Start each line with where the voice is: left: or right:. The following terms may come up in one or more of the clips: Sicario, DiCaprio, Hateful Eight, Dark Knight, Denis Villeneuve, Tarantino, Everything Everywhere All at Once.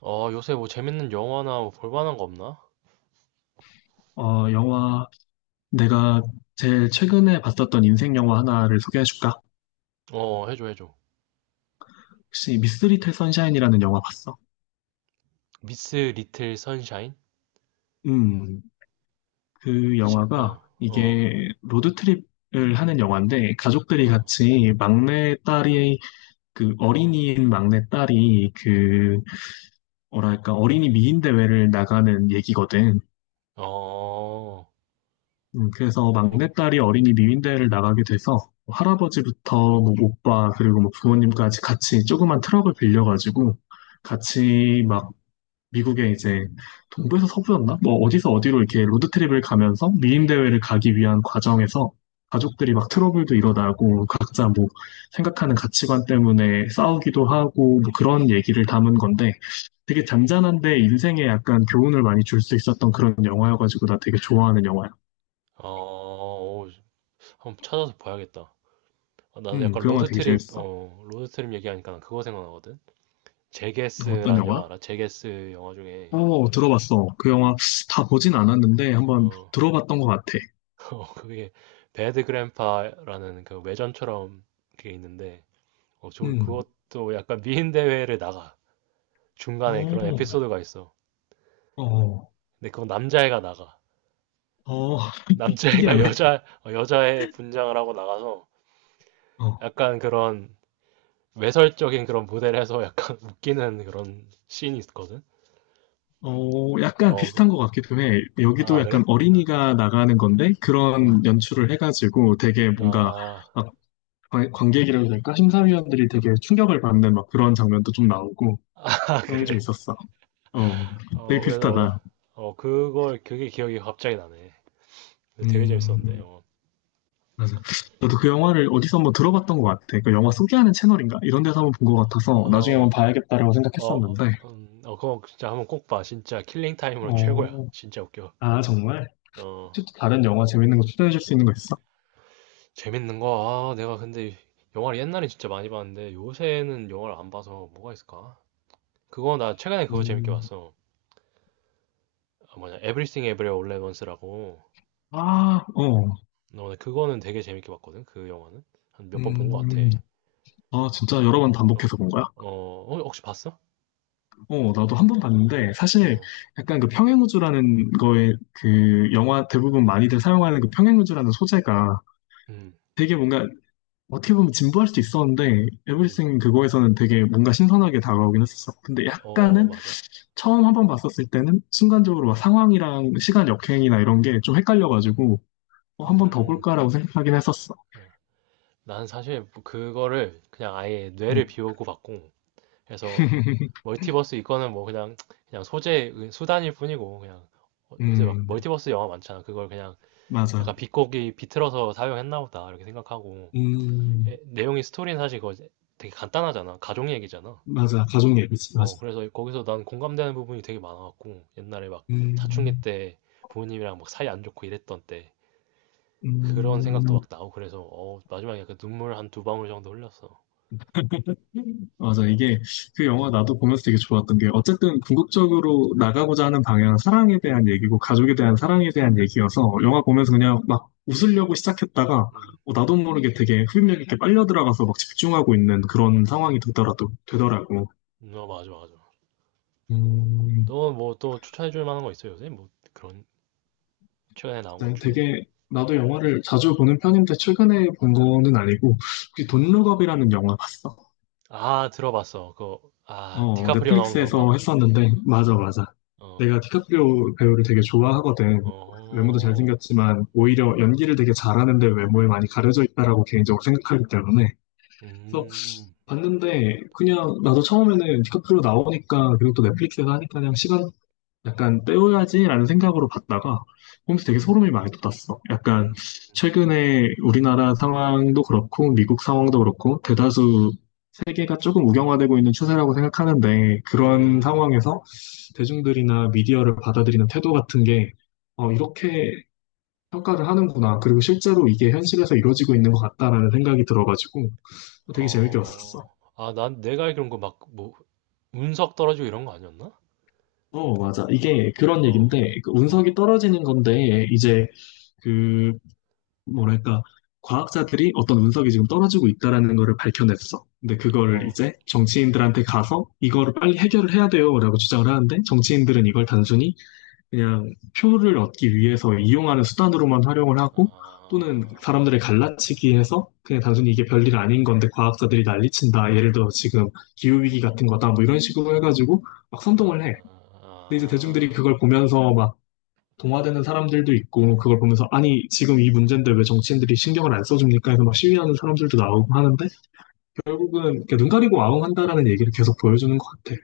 right: 요새 뭐 재밌는 영화나 뭐 볼만한 거 없나?
left: 어, 영화, 내가 제일 최근에 봤었던 인생 영화 하나를 소개해줄까?
right: 어, 어, 해줘, 해줘.
left: 혹시 미스 리틀 선샤인이라는 영화 봤어?
right: 미스 리틀 선샤인?
left: 음, 그 영화가
right: 어, 어,
left: 이게 로드트립을 하는 영화인데 가족들이
right: 어,
left: 같이 막내 딸이, 그 어린이인 막내 딸이 그, 뭐랄까, 어린이 미인 대회를 나가는 얘기거든.
right: 어,
left: 그래서
right: 어,
left: 막내딸이 어린이 미윈대회를 나가게 돼서 할아버지부터 뭐 오빠 그리고 뭐 부모님까지 같이 조그만 트럭을 빌려가지고 같이 막 미국에 이제 동부에서 서부였나? 뭐 어디서 어디로 이렇게 로드트립을 가면서 미인대회를 가기 위한 과정에서 가족들이 막 트러블도 일어나고 각자 뭐 생각하는 가치관 때문에 싸우기도 하고 뭐 그런 얘기를 담은 건데 되게 잔잔한데 인생에 약간 교훈을 많이 줄 수 있었던 그런 영화여가지고 나 되게 좋아하는 영화야.
right: 어. 오, 한번 찾아서 봐야겠다. 아, 나도 약간
left: 그 영화 되게 재밌어.
right: 로드트립 얘기하니까 난 그거 생각나거든?
left: 어떤
right: 제게스라는
left: 영화?
right: 영화 알아? 제게스 영화 중에,
left: 어, 들어봤어. 그 영화 다 보진 않았는데 한번
right: 어,
left: 들어봤던 것 같아.
right: 그게 배드 그랜파라는 그 외전처럼 그게 있는데, 저
left: 음,
right: 그것도 약간 미인 대회를 나가. 중간에 그런
left: 어,
right: 에피소드가 있어.
left: 어,
right: 근데 그건 남자애가 나가.
left: 어,
right: 남자애가
left: 특이하네.
right: 여자애 분장을 하고 나가서
left: 어,
right: 약간 그런 외설적인 그런 무대를 해서 약간 웃기는 그런 씬이 있거든?
left: 어, 약간
right: 어,
left: 비슷한
right: 그-
left: 것 같기도 해. 여기도
right: 아,
left: 약간
right: 그래?
left: 어린이가 나가는 건데
right: 어,
left: 그런 연출을 해가지고 되게
right: 어,
left: 뭔가
right: 아,
left: 막 관객이라고 해야 될까? 심사위원들이 되게 충격을 받는 막 그런 장면도 좀 나오고
right: 아,
left: 그런 게 좀
right: 그래.
left: 있었어. 어, 되게
right: 그래서,
left: 비슷하다.
right: 그게 기억이 갑자기 나네. 근데 되게 재밌었는데.
left: 음,
right: 어,
left: 맞아. 저도 그 영화를 어디서 한번 들어봤던 것 같아. 그 영화 소개하는 채널인가? 이런 데서 한번 본 것 같아서 나중에 한번
right: 어,
left: 봐야겠다라고
right: 어,
left: 생각했었는데.
right: 어. 그거 진짜 한번 꼭 봐. 진짜 킬링타임으로 최고야.
left: 어,
right: 진짜 웃겨.
left: 아, 정말?
right: 어.
left: 혹시 또 다른 영화 재밌는 거 추천해 줄 수 있는 거 있어?
right: 재밌는 거, 아, 내가 근데 영화를 옛날에 진짜 많이 봤는데 요새는 영화를 안 봐서 뭐가 있을까? 그거 나 최근에 그거 재밌게
left: 음,
right: 봤어. 아, 뭐냐, Everything Everywhere All at Once라고. 나
left: 아, 어.
right: 오늘 그거는 되게 재밌게 봤거든. 그 영화는 한 몇 번 본 것 같아.
left: 음, 아, 진짜 여러 번
right: 어,
left: 반복해서 본 거야?
right: 어, 어, 혹시 봤어?
left: 어, 나도 한번 봤는데,
right: 어,
left: 사실
right: 어,
left: 약간 그 평행우주라는 거에 그 영화 대부분 많이들 사용하는 그 평행우주라는 소재가
right: 음,
left: 되게 뭔가 어떻게 보면 진부할 수도 있었는데
right: 음,
left: 에브리싱 그거에서는 되게 뭔가 신선하게 다가오긴 했었어. 근데
right: 어,
left: 약간은
right: 맞아.
left: 처음 한번 봤었을 때는 순간적으로 막 상황이랑 시간 역행이나 이런 게 좀 헷갈려가지고 어, 한 번 더
right: 음,
left: 볼까라고 생각하긴 했었어.
right: 어. 난 사실 그거를 그냥 아예 뇌를
left: 음,
right: 비우고 봤고, 그래서 멀티버스 이거는 뭐 그냥 소재 수단일 뿐이고 그냥 요새 막
left: 음,
right: 멀티버스 영화 많잖아. 그걸 그냥
left: 맞아.
right: 약간 비꼬기 비틀어서 사용했나 보다 이렇게 생각하고
left: 음,
right: 예, 내용이 스토리는 사실 그거 되게 간단하잖아. 가족 얘기잖아.
left: 맞아. 가족 예비지 맞아.
right: 그래서 거기서 난 공감되는 부분이 되게 많아갖고 옛날에 막 사춘기
left: 음,
right: 때 부모님이랑 막 사이 안 좋고 이랬던 때 그런 생각도 막
left: 음.
right: 나고 그래서 마지막에 약간 눈물 한 두 방울 정도 흘렸어.
left: 맞아. 이게 그
right: 어,
left: 영화 나도 보면서 되게 좋았던 게 어쨌든 궁극적으로 나가고자 하는 방향은 사랑에 대한 얘기고 가족에 대한 사랑에 대한 얘기여서 영화 보면서 그냥 막 웃으려고 시작했다가
right: 음,
left: 어, 나도 모르게 되게 흡입력 있게 빨려 들어가서 막 집중하고 있는 그런 상황이 되더라도 되더라고.
right: 어 맞아 맞아.
left: 음,
right: 너 뭐 또 추천해줄 만한 거 있어 요새 뭐 그런 최근에 나온 것
left: 네,
right: 중에?
left: 되게 나도
right: 어.
left: 영화를 자주 보는 편인데 최근에 본 거는 아니고 혹시 돈룩업이라는 영화 봤어?
right: 아, 들어봤어. 아,
left: 어,
right: 디카프리오 나오는 건가?
left: 넷플릭스에서 했었는데, 맞아, 맞아.
right: 어,
left: 내가 디카프리오 배우를 되게 좋아하거든. 외모도
right: 어,
left: 잘생겼지만, 오히려
right: 음,
left: 연기를 되게 잘하는데 외모에 많이 가려져 있다라고 개인적으로 생각하기 때문에. 그래서
right: 음,
left: 봤는데, 그냥 나도 처음에는 디카프리오 나오니까, 그리고 또 넷플릭스에서 하니까 그냥 시간 약간 때워야지라는 생각으로 봤다가 보면서 되게 소름이 많이 돋았어. 약간
right: 음,
left: 최근에 우리나라 상황도 그렇고 미국 상황도 그렇고 대다수 세계가 조금 우경화되고 있는 추세라고 생각하는데 그런
right: 음,
left: 상황에서 대중들이나 미디어를 받아들이는 태도 같은 게 어, 이렇게 평가를 하는구나. 그리고 실제로 이게 현실에서 이루어지고 있는 것 같다라는 생각이 들어가지고 되게 재밌게 봤었어.
right: 어. 아, 난 내가 알기로는 그 막, 뭐, 운석 떨어지고 이런 거 아니었나?
left: 어, 맞아. 이게 그런
right: 어,
left: 얘기인데, 그
right: 어,
left: 운석이 떨어지는 건데, 이제 그 뭐랄까, 과학자들이 어떤 운석이 지금 떨어지고 있다라는 거를 밝혀냈어. 근데
right: 어.
left: 그거를 이제 정치인들한테 가서 이거를 빨리 해결을 해야 돼요라고 주장을 하는데 정치인들은 이걸 단순히 그냥 표를 얻기 위해서 이용하는 수단으로만 활용을 하고 또는 사람들을
right: 아,
left: 갈라치기 해서 그냥 단순히 이게 별일 아닌 건데 과학자들이 난리친다. 예를 들어 지금 기후위기 같은 거다. 뭐 이런 식으로 해가지고 막
right: 아,
left: 선동을 해. 근데 이제 대중들이
right: 아.
left: 그걸 보면서 막 동화되는 사람들도 있고 그걸 보면서 아니 지금 이 문제인데 왜 정치인들이 신경을 안 써줍니까 해서 막 시위하는 사람들도 나오고 하는데 결국은 이렇게 눈 가리고 아웅한다라는 얘기를 계속 보여주는 것 같아.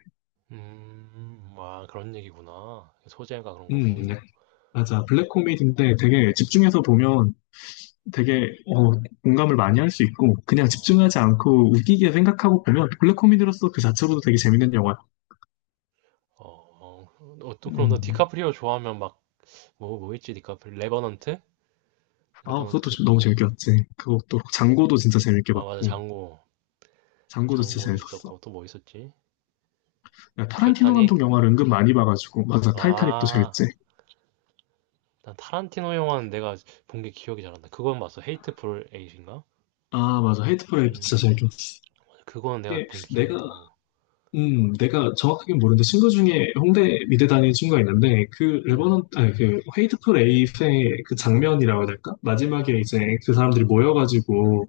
right: 아, 그런 얘기구나. 소재가 그런
left: 네.
right: 거고.
left: 맞아. 블랙 코미디인데 되게
right: 음,
left: 집중해서 보면 되게 어, 공감을 많이 할 수 있고 그냥 집중하지
right: 어.
left: 않고 웃기게 생각하고 보면 블랙 코미디로서 그 자체로도 되게 재밌는 영화야.
right: 어, 어떤 그럼 너
left: 음.
right: 디카프리오 좋아하면 막 뭐 뭐 있지 디카프리 레버넌트?
left: 아, 그것도
right: 레버넌트.
left: 좀 너무 재밌게 봤지. 그것도 장고도 진짜 재밌게
right: 아, 맞아,
left: 봤고
right: 장고.
left: 장고도 진짜
right: 장고도
left: 재밌었어.
right: 있었고 또 뭐 있었지?
left: 야, 타란티노
right: 타이타닉.
left: 감독
right: 아,
left: 영화를 은근 많이 봐가지고 맞아 타이타닉도
right: 아,
left: 재밌지
right: 난 타란티노 영화는 내가 본 게 기억이 잘 안 나. 그건 봤어. 헤이트풀 에잇인가?
left: 아 맞아 헤이트풀 에이트
right: 음,
left: 진짜 재밌었어
right: 맞아. 그거는 내가
left: 이게
right: 본 게 기억이
left: 내가
right: 나. 어.
left: 내가 정확하게 모르는데 친구 중에 홍대 미대 다니는 친구가 있는데 그
right: 음,
left: 레버넌 아니 그 헤이트풀 에이트의 그 장면이라고 해야 될까 마지막에 이제 그 사람들이 모여가지고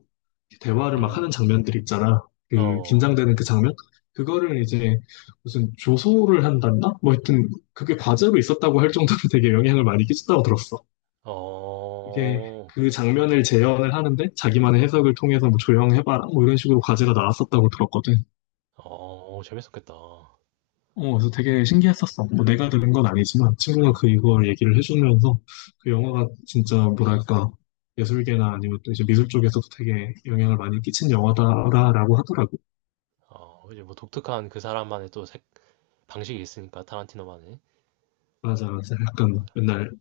right: 음,
left: 대화를 막
right: 음.
left: 하는 장면들 있잖아 그
right: 어,
left: 긴장되는 그 장면 그거를 이제 무슨 조소를 한단다 뭐 하여튼 그게 과제로 있었다고 할 정도로 되게 영향을 많이 끼쳤다고 들었어
right: 어,
left: 이게 그 장면을 재현을 하는데 자기만의 해석을 통해서 뭐 조형해봐라 뭐 이런 식으로 과제가 나왔었다고 들었거든.
right: 어, 어, 재밌었겠다. 어,
left: 어, 그래서 되게 신기했었어. 뭐 내가 들은 건 아니지만 친구가 그 이걸 얘기를 해주면서 그 영화가 진짜 뭐랄까 예술계나 아니면 또 이제 미술 쪽에서도 되게 영향을 많이 끼친 영화다라고 하더라고.
right: 어, 이제 뭐 독특한 그 사람만의 또 색, 방식이 있으니까 타란티노만의.
left: 맞아, 맞아. 약간 맨날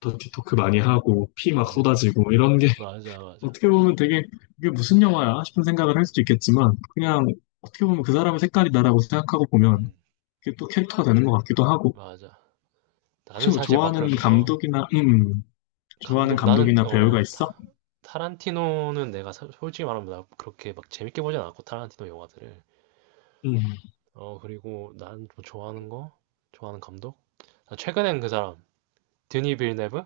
left: 더티토크 많이 하고 피 막
right: 음,
left: 쏟아지고 이런 게
right: 맞아, 맞아.
left: 어떻게 보면 되게 이게 무슨 영화야 싶은 생각을 할 수도 있겠지만 그냥 어떻게 보면 그 사람의 색깔이다라고 생각하고 보면
right: 음,
left: 그게 또 캐릭터가 되는 것 같기도 하고.
right: 맞아.
left: 혹시
right: 나는
left: 뭐
right: 사실 막
left: 좋아하는
right: 그렇게,
left: 감독이나, 좋아하는
right: 감독, 나는,
left: 감독이나 배우가 있어?
right: 타란티노는 내가 솔직히 말하면 나 그렇게 막 재밌게 보진 않았고, 타란티노 영화들을.
left: 음,
right: 그리고 난 좀 좋아하는 거? 좋아하는 감독? 나 최근엔 그 사람, 드니 빌네브?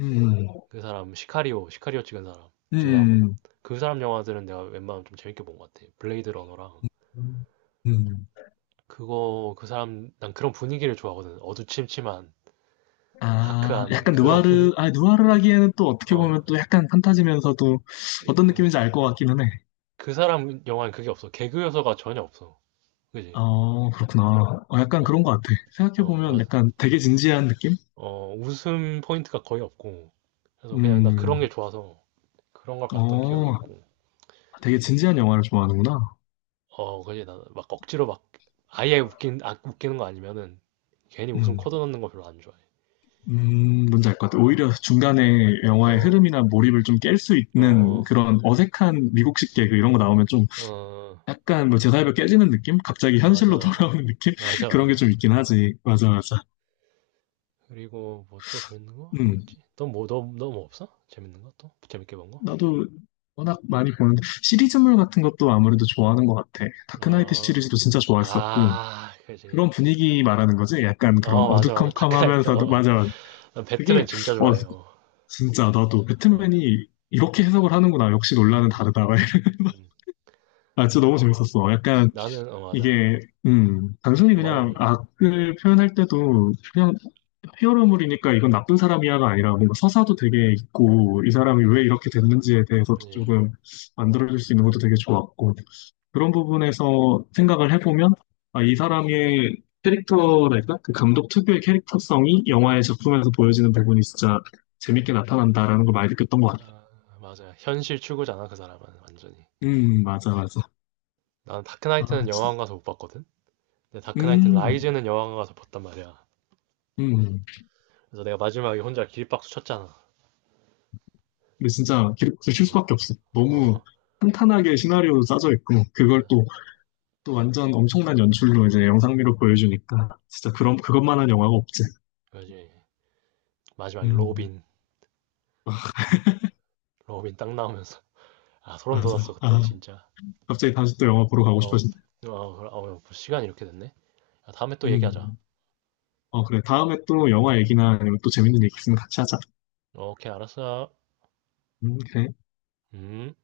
left: 음,
right: 그 사람, 시카리오, 시카리오 찍은 사람, 듄하고.
left: 음,
right: 그 사람 영화들은 내가 웬만하면 좀 재밌게 본 것 같아. 블레이드 러너랑.
left: 음.
right: 난 그런 분위기를 좋아하거든. 어두침침한,
left: 아,
right: 다크한
left: 약간
right: 그런 분위,
left: 느와르, 아, 느와르라기에는 또 어떻게
right: 어,
left: 보면 또 약간 판타지면서도 어떤
right: 어.
left: 느낌인지 알 것 같기는 해.
right: 그 사람 영화는 그게 없어. 개그 요소가 전혀 없어. 그지?
left: 어, 그렇구나. 어, 약간
right: 어,
left: 그런 것 같아.
right: 어,
left: 생각해보면
right: 어,
left: 약간 되게 진지한 느낌?
right: 어. 웃음 포인트가 거의 없고. 그래서 그냥 나 그런 게
left: 음,
right: 좋아서 그런 걸 봤던 기억이
left: 어,
right: 있고.
left: 되게 진지한 영화를 좋아하는구나.
right: 그지? 나 막 억지로 막 아예 웃기는 거 아니면은 괜히 웃음
left: 음.
right: 코드 넣는 거 별로 안 좋아해.
left: 뭔지 알 것 같아요. 오히려 중간에 영화의
right: 어,
left: 흐름이나 몰입을 좀 깰 수 있는
right: 어,
left: 그런 어색한 미국식 개그 이런 거 나오면 좀
right: 어,
left: 약간 뭐 제사협에 깨지는 느낌? 갑자기
right: 맞아,
left: 현실로
right: 맞아.
left: 돌아오는 느낌?
right: 맞아,
left: 그런 게
right: 맞아.
left: 좀 있긴 하지. 맞아, 맞아.
right: 그리고 뭐 또 재밌는 거? 뭐
left: 음,
right: 있지? 너 뭐 없어? 재밌는 거 또? 재밌게 본 거?
left: 나도 워낙 많이 보는데 시리즈물 같은 것도 아무래도 좋아하는 것 같아. 다크나이트
right: 어,
left: 시리즈도 진짜 좋아했었고
right: 아, 그지.
left: 그런 분위기 말하는 거지? 약간 그런
right: 어, 맞아, 맞아. 다크나이트.
left: 어두컴컴하면서도
right: 어.
left: 맞아, 맞아.
right: 난 배트맨
left: 그게
right: 진짜 좋
left: 와,
right: 아해 어,
left: 진짜 나도
right: 어.
left: 배트맨이 이렇게 해석을 하는구나. 역시 논란은
right: 음,
left: 다르다.
right: 음.
left: 아, 진짜 너무 재밌었어. 약간
right: 맞아.
left: 이게 단순히
right: 어, 말해줘,
left: 그냥
right: 말해줘.
left: 악을 표현할 때도 그냥 히어로물이니까 이건 나쁜 사람이야가 아니라 뭔가 서사도 되게 있고 이 사람이 왜 이렇게 됐는지에 대해서도
right: 아니,
left: 조금 만들어줄 수 있는 것도 되게 좋았고 그런 부분에서 생각을 해보면 아, 이 사람의 캐릭터랄까? 그 감독 특유의 캐릭터성이 영화의 작품에서 보여지는 부분이 진짜 재밌게 나타난다라는 걸 많이 느꼈던 것 같아.
right: 아, 맞아. 현실 추구잖아, 그 사람은. 완전히.
left: 맞아, 맞아.
right: 나는
left: 아,
right: 다크나이트는 영화관 가서 못 봤거든? 근데 다크나이트
left: 음,
right: 라이즈는 영화관 가서 봤단 말이야.
left: 음.
right: 그래서 내가 마지막에 혼자 길박수 쳤잖아.
left: 근데 진짜 들쉴
right: 어,
left: 수밖에 없어. 너무
right: 어,
left: 탄탄하게 시나리오도 짜져 있고,
right: 맞아.
left: 또 완전 엄청난 연출로 이제 영상미로 보여주니까, 진짜 그런, 그것만한 영화가 없지.
right: 그지. 마지막에
left: 음, 아,
right: 로빈 딱 나오면서. 아, 소름
left: 맞아.
right: 돋았어, 그때,
left: 아,
right: 진짜.
left: 갑자기 다시 또 영화 보러 가고
right: 어,
left: 싶어지네.
right: 어, 그래. 시간이 이렇게 됐네. 야, 다음에 또 얘기하자.
left: 음, 어, 그래. 다음에 또 영화 얘기나 아니면 또 재밌는 얘기 있으면 같이 하자.
right: 어, 오케이, 알았어.
left: 그래.
right: 음.